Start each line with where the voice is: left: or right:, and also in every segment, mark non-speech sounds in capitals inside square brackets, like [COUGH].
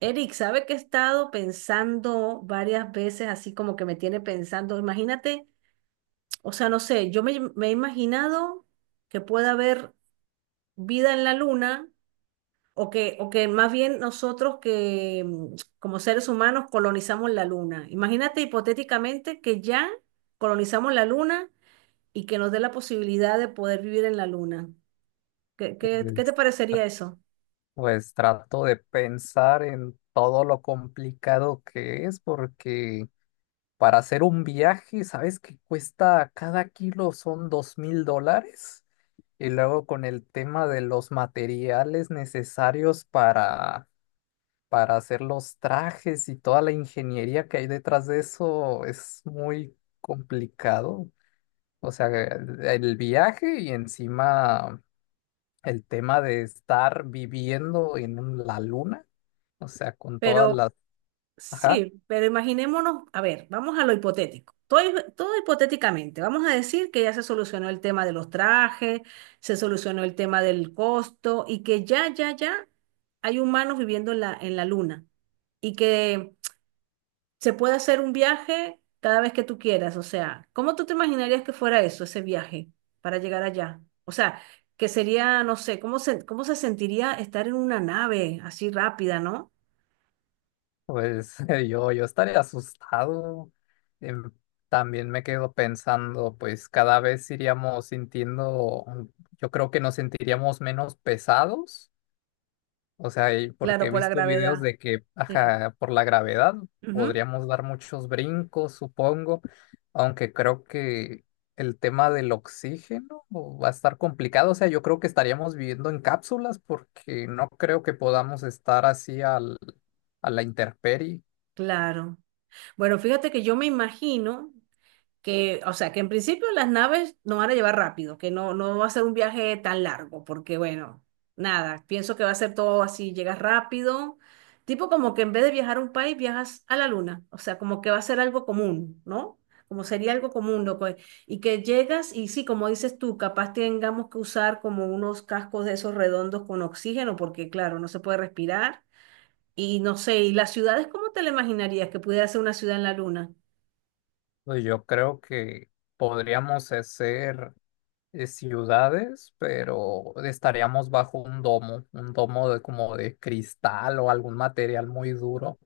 right: Eric, ¿sabe que he estado pensando varias veces, así como que me tiene pensando? Imagínate, o sea, no sé, yo me he imaginado que pueda haber vida en la luna o que más bien nosotros que como seres humanos colonizamos la luna. Imagínate hipotéticamente que ya colonizamos la luna y que nos dé la posibilidad de poder vivir en la luna. ¿Qué te
left: Pues,
right: parecería eso?
left: pues trato de pensar en todo lo complicado que es, porque para hacer un viaje, ¿sabes que cuesta cada kilo son $2,000? Y luego con el tema de los materiales necesarios para hacer los trajes y toda la ingeniería que hay detrás de eso es muy complicado. O sea, el viaje y encima el tema de estar viviendo en la luna. O sea, con todas
right: Pero...
left: las... Ajá,
right: Sí, pero imaginémonos, a ver, vamos a lo hipotético. Todo, todo hipotéticamente. Vamos a decir que ya se solucionó el tema de los trajes, se solucionó el tema del costo y que ya hay humanos viviendo en la luna y que se puede hacer un viaje cada vez que tú quieras. O sea, ¿cómo tú te imaginarías que fuera eso, ese viaje para llegar allá? O sea, que sería, no sé, ¿cómo se sentiría estar en una nave así rápida, ¿no?
left: pues [LAUGHS] yo estaría asustado. Em, También me quedo pensando, pues cada vez iríamos sintiendo, yo creo que nos sentiríamos menos pesados. O sea, y porque
right: Claro,
left: he
right: por la
left: visto videos
right: gravedad.
left: de que,
right: Sí.
left: ajá, por la gravedad podríamos dar muchos brincos, supongo, aunque creo que el tema del oxígeno va a estar complicado. O sea, yo creo que estaríamos viviendo en cápsulas porque no creo que podamos estar así a la intemperie.
right: Claro. Bueno, fíjate que yo me imagino que, o sea, que en principio las naves nos van a llevar rápido, que no va a ser un viaje tan largo, porque bueno, nada, pienso que va a ser todo así, llegas rápido, tipo como que en vez de viajar a un país, viajas a la luna, o sea, como que va a ser algo común, ¿no? Como sería algo común, loco. Y que llegas y sí, como dices tú, capaz tengamos que usar como unos cascos de esos redondos con oxígeno, porque claro, no se puede respirar. Y no sé, ¿y las ciudades cómo te la imaginarías que pudiera ser una ciudad en la luna?
left: Pues yo creo que podríamos hacer ciudades, pero estaríamos bajo un domo de como de cristal o algún material muy duro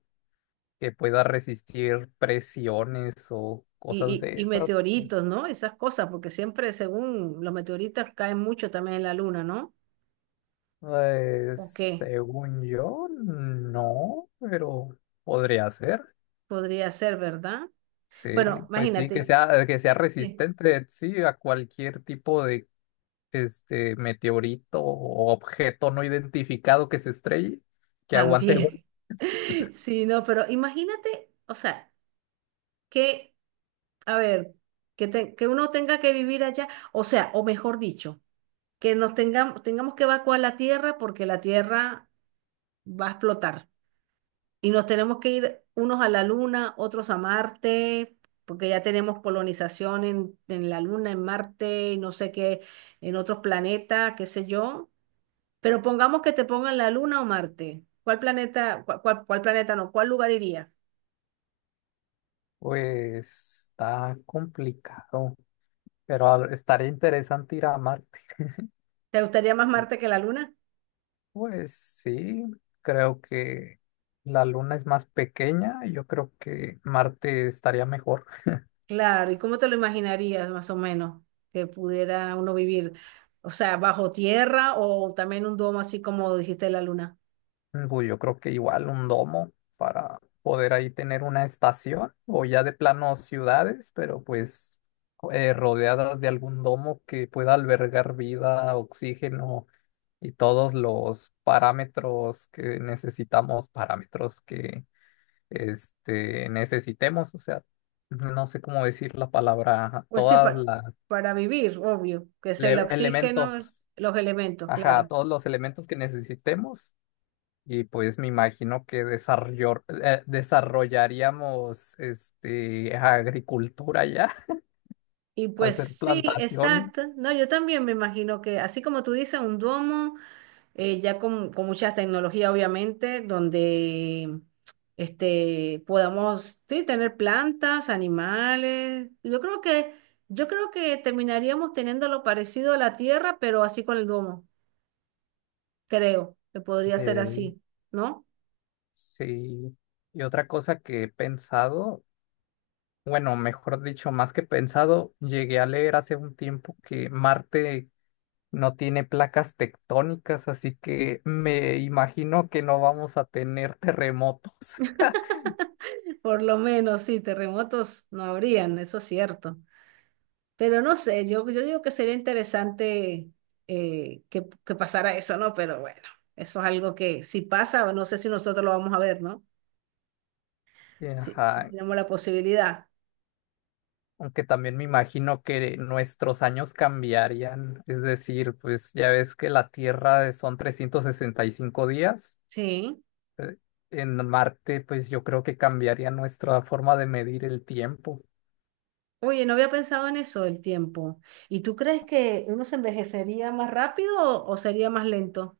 left: que pueda resistir presiones o cosas
right: Y,
left: de
right: y, y
left: esas.
right: meteoritos, ¿no? Esas cosas, porque siempre, según los meteoritos, caen mucho también en la luna, ¿no? ¿O qué?
left: Según yo, no, pero podría ser.
right: Podría ser, ¿verdad?
left: Sí,
right: Bueno,
left: pues sí,
right: imagínate,
left: que sea
right: sí,
left: resistente, sí, a cualquier tipo de este meteorito o objeto no identificado que se estrelle, que aguante golpe.
right: también. [LAUGHS] Sí, no, pero imagínate, o sea, que, a ver, que, que uno tenga que vivir allá, o sea, o mejor dicho, que nos tengamos que evacuar la Tierra porque la Tierra va a explotar. Y nos tenemos que ir unos a la Luna, otros a Marte, porque ya tenemos colonización en la Luna, en Marte, y no sé qué, en otros planetas, qué sé yo. Pero pongamos que te pongan la Luna o Marte. ¿Cuál planeta, cuál planeta no? ¿Cuál lugar irías?
left: Pues está complicado, pero estaría interesante ir a Marte.
right: ¿Te gustaría más Marte que la Luna?
left: Pues sí, creo que la Luna es más pequeña. Yo creo que Marte estaría mejor.
right: Claro, ¿y cómo te lo imaginarías más o menos que pudiera uno vivir? O sea, bajo tierra o también un domo así como dijiste la Luna.
left: Pues yo creo que igual un domo para poder ahí tener una estación o ya de plano ciudades, pero pues rodeadas de algún domo que pueda albergar vida, oxígeno y todos los parámetros que necesitamos, necesitemos, o sea. No sé cómo decir la palabra,
right: Pues sí,
left: todas las
right: para vivir, obvio, que es el oxígeno,
left: elementos,
right: los elementos,
left: ajá,
right: claro.
left: todos los elementos que necesitemos. Y pues me imagino que desarrollaríamos este, agricultura ya, [LAUGHS]
right: Y pues
left: hacer
right: sí,
left: plantaciones.
right: exacto. No, yo también me imagino que, así como tú dices, un domo, ya con mucha tecnología, obviamente, donde este, podamos sí, tener plantas, animales. Yo creo que terminaríamos teniendo lo parecido a la Tierra, pero así con el domo, creo que podría ser
left: Eh,
right: así, ¿no?
left: sí. Y otra cosa que he pensado, bueno, mejor dicho, más que pensado, llegué a leer hace un tiempo que Marte no tiene placas tectónicas, así que me imagino que no vamos a tener terremotos. [LAUGHS]
right: Por lo menos, sí, terremotos no habrían, eso es cierto. Pero no sé, yo digo que sería interesante que pasara eso, ¿no? Pero bueno, eso es algo que si pasa, no sé si nosotros lo vamos a ver, ¿no? Si, si
left: Ajá,
right: tenemos la posibilidad.
left: aunque también me imagino que nuestros años cambiarían, es decir, pues ya ves que la Tierra son 365 días,
right: Sí.
left: eh, en Marte pues yo creo que cambiaría nuestra forma de medir el tiempo.
right: Oye, no había pensado en eso del tiempo. ¿Y tú crees que uno se envejecería más rápido o sería más lento?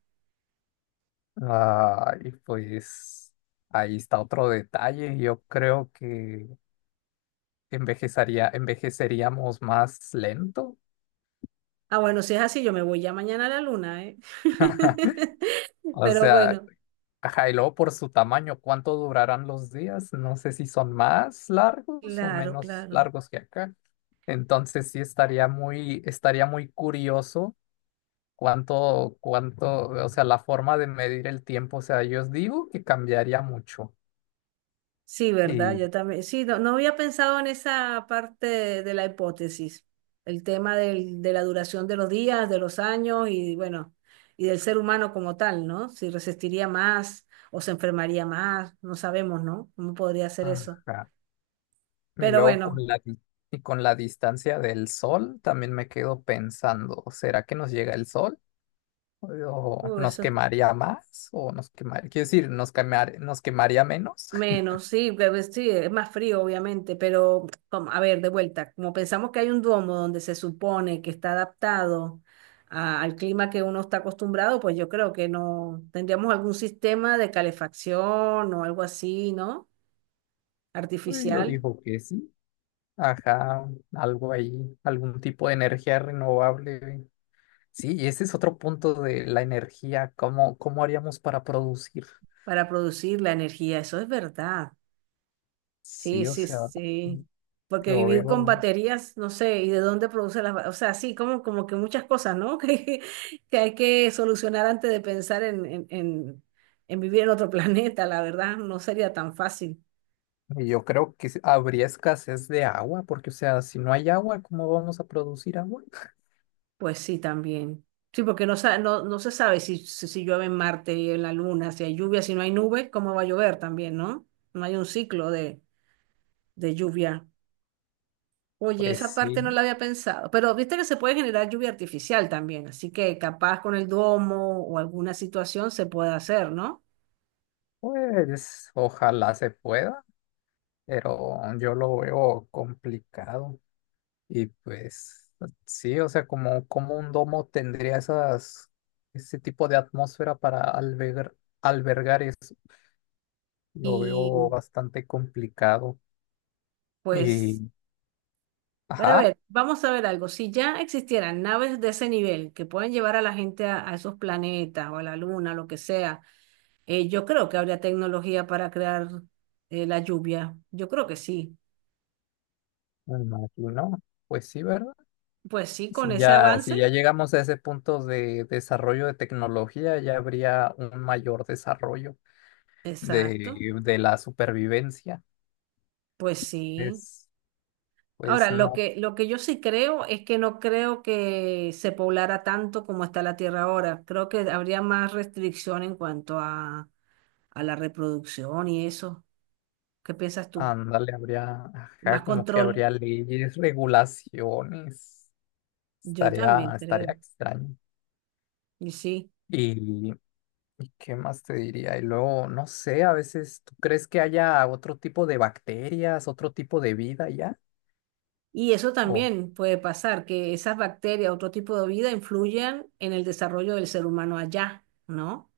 left: Ah, y pues ahí está otro detalle, yo creo que envejeceríamos más lento.
right: Ah, bueno, si es así, yo me voy ya mañana a la luna, ¿eh?
left: [LAUGHS]
right: [LAUGHS]
left: O
right: Pero
left: sea,
right: bueno,
left: ajá, y luego por su tamaño, ¿cuánto durarán los días? No sé si son más largos o
right: claro,
left: menos
right: claro.
left: largos que acá. Entonces sí estaría estaría muy curioso cuánto, o sea, la forma de medir el tiempo. O sea, yo os digo que cambiaría mucho.
right: Sí, ¿verdad?
left: Y,
right: Yo también. Sí, no, no había pensado en esa parte de la hipótesis, el tema de la duración de los días, de los años y bueno, y del ser humano como tal, ¿no? Si resistiría más o se enfermaría más, no sabemos, ¿no? ¿Cómo podría ser eso?
left: ajá. Y
right: Pero
left: luego con
right: bueno,
left: y con la distancia del sol también me quedo pensando, ¿será que nos llega el sol? ¿O nos
right: eso
left: quemaría más? ¿O nos quemaría, quiero decir, nos quemaría menos?
right: menos, sí, sí, es más frío, obviamente, pero como, a ver, de vuelta, como pensamos que hay un duomo donde se supone que está adaptado al clima que uno está acostumbrado, pues yo creo que no tendríamos algún sistema de calefacción o algo así, ¿no?
left: Pues yo
right: Artificial
left: digo que sí. Ajá, algo ahí, algún tipo de energía renovable. Sí, y ese es otro punto de la energía. ¿Cómo haríamos para producir?
right: para producir la energía, eso es verdad. Sí,
left: Sí, o
right: sí,
left: sea,
right: sí. Porque
left: lo
right: vivir con
left: veo.
right: baterías, no sé, y de dónde produce las, o sea, sí, como, como que muchas cosas, ¿no? [LAUGHS] Que hay que solucionar antes de pensar en vivir en otro [LAUGHS] planeta, la verdad, no sería tan fácil.
left: Y yo creo que habría escasez de agua, porque, o sea, si no hay agua, ¿cómo vamos a producir agua? [LAUGHS]
right: Pues sí, también. Sí, porque no, no, no se sabe si, si llueve en Marte y en la Luna, si hay lluvia, si no hay nubes, cómo va a llover también, ¿no? No hay un ciclo de lluvia. Oye, esa
left: Pues
right: parte no
left: sí,
right: la había pensado, pero viste que se puede generar lluvia artificial también, así que capaz con el domo o alguna situación se puede hacer, ¿no?
left: pues ojalá se pueda, pero yo lo veo complicado. Y pues sí, o sea, como un domo tendría ese tipo de atmósfera para albergar eso, lo
right: Y
left: veo bastante complicado. Y,
right: pues, pero a
left: ajá,
right: ver, vamos a ver algo. Si ya existieran naves de ese nivel que pueden llevar a la gente a esos planetas o a la luna, lo que sea, yo creo que habría tecnología para crear la lluvia. Yo creo que sí.
left: me imagino, pues sí, ¿verdad?
right: Pues sí, con
left: Si
right: ese
left: ya, si ya
right: avance.
left: llegamos a ese punto de desarrollo de tecnología, ya habría un mayor desarrollo
right: Exacto.
left: de la supervivencia.
right: Pues sí.
left: Es, pues
right: Ahora,
left: no.
right: lo que yo sí creo es que no creo que se poblara tanto como está la Tierra ahora. Creo que habría más restricción en cuanto a la reproducción y eso. ¿Qué piensas tú?
left: Ándale, habría, ajá,
right: Más
left: como que
right: control.
left: habría leyes, regulaciones.
right: Yo también
left: Estaría
right: creo.
left: extraño.
right: Y sí.
left: Y, ¿Y qué más te diría? Y luego, no sé, a veces, ¿tú crees que haya otro tipo de bacterias, otro tipo de vida ya?
right: Y eso
left: O
right: también puede pasar, que esas bacterias, otro tipo de vida, influyan en el desarrollo del ser humano allá, ¿no?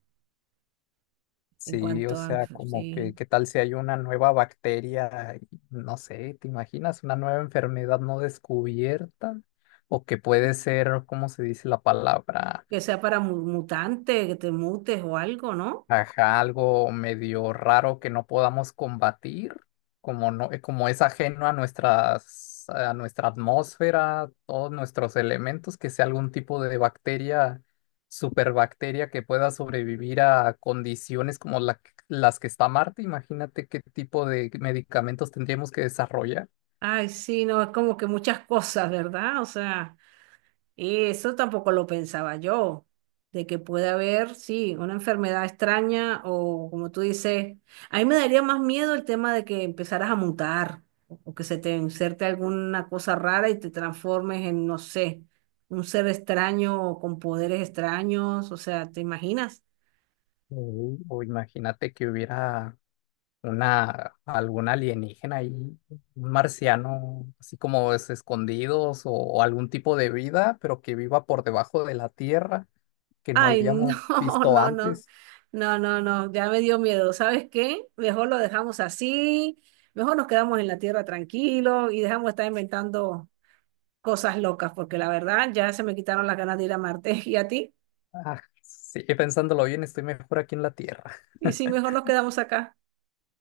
right: En
left: sí, o
right: cuanto a,
left: sea, como que,
right: sí,
left: ¿qué tal si hay una nueva bacteria? Y, no sé, ¿te imaginas una nueva enfermedad no descubierta? O que puede ser, ¿cómo se dice la palabra?
right: que sea para mutante, que te mutes o algo, ¿no?
left: Ajá, algo medio raro que no podamos combatir, como no, como es ajeno a a nuestra atmósfera, todos nuestros elementos, que sea algún tipo de bacteria, superbacteria que pueda sobrevivir a condiciones como las que está Marte. Imagínate qué tipo de medicamentos tendríamos que desarrollar.
right: Ay, sí, no, es como que muchas cosas, ¿verdad? O sea, eso tampoco lo pensaba yo, de que puede haber, sí, una enfermedad extraña o como tú dices, a mí me daría más miedo el tema de que empezaras a mutar o que se te inserte alguna cosa rara y te transformes en, no sé, un ser extraño o con poderes extraños, o sea, ¿te imaginas?
left: Mm, o imagínate que hubiera algún alienígena ahí, un marciano, así como es escondidos o algún tipo de vida, pero que viva por debajo de la tierra, que no
right: Ay, no,
left: hayamos
right: [LAUGHS]
left: visto
right: no, no,
left: antes.
right: no, ya me dio miedo. ¿Sabes qué? Mejor lo dejamos así, mejor nos quedamos en la tierra tranquilo y dejamos de estar inventando cosas locas, porque la verdad ya se me quitaron las ganas de ir a Marte. [LAUGHS] ¿Y a ti?
left: Ah, sí, pensándolo bien, estoy mejor aquí en la tierra.
right: Y sí, mejor nos quedamos acá.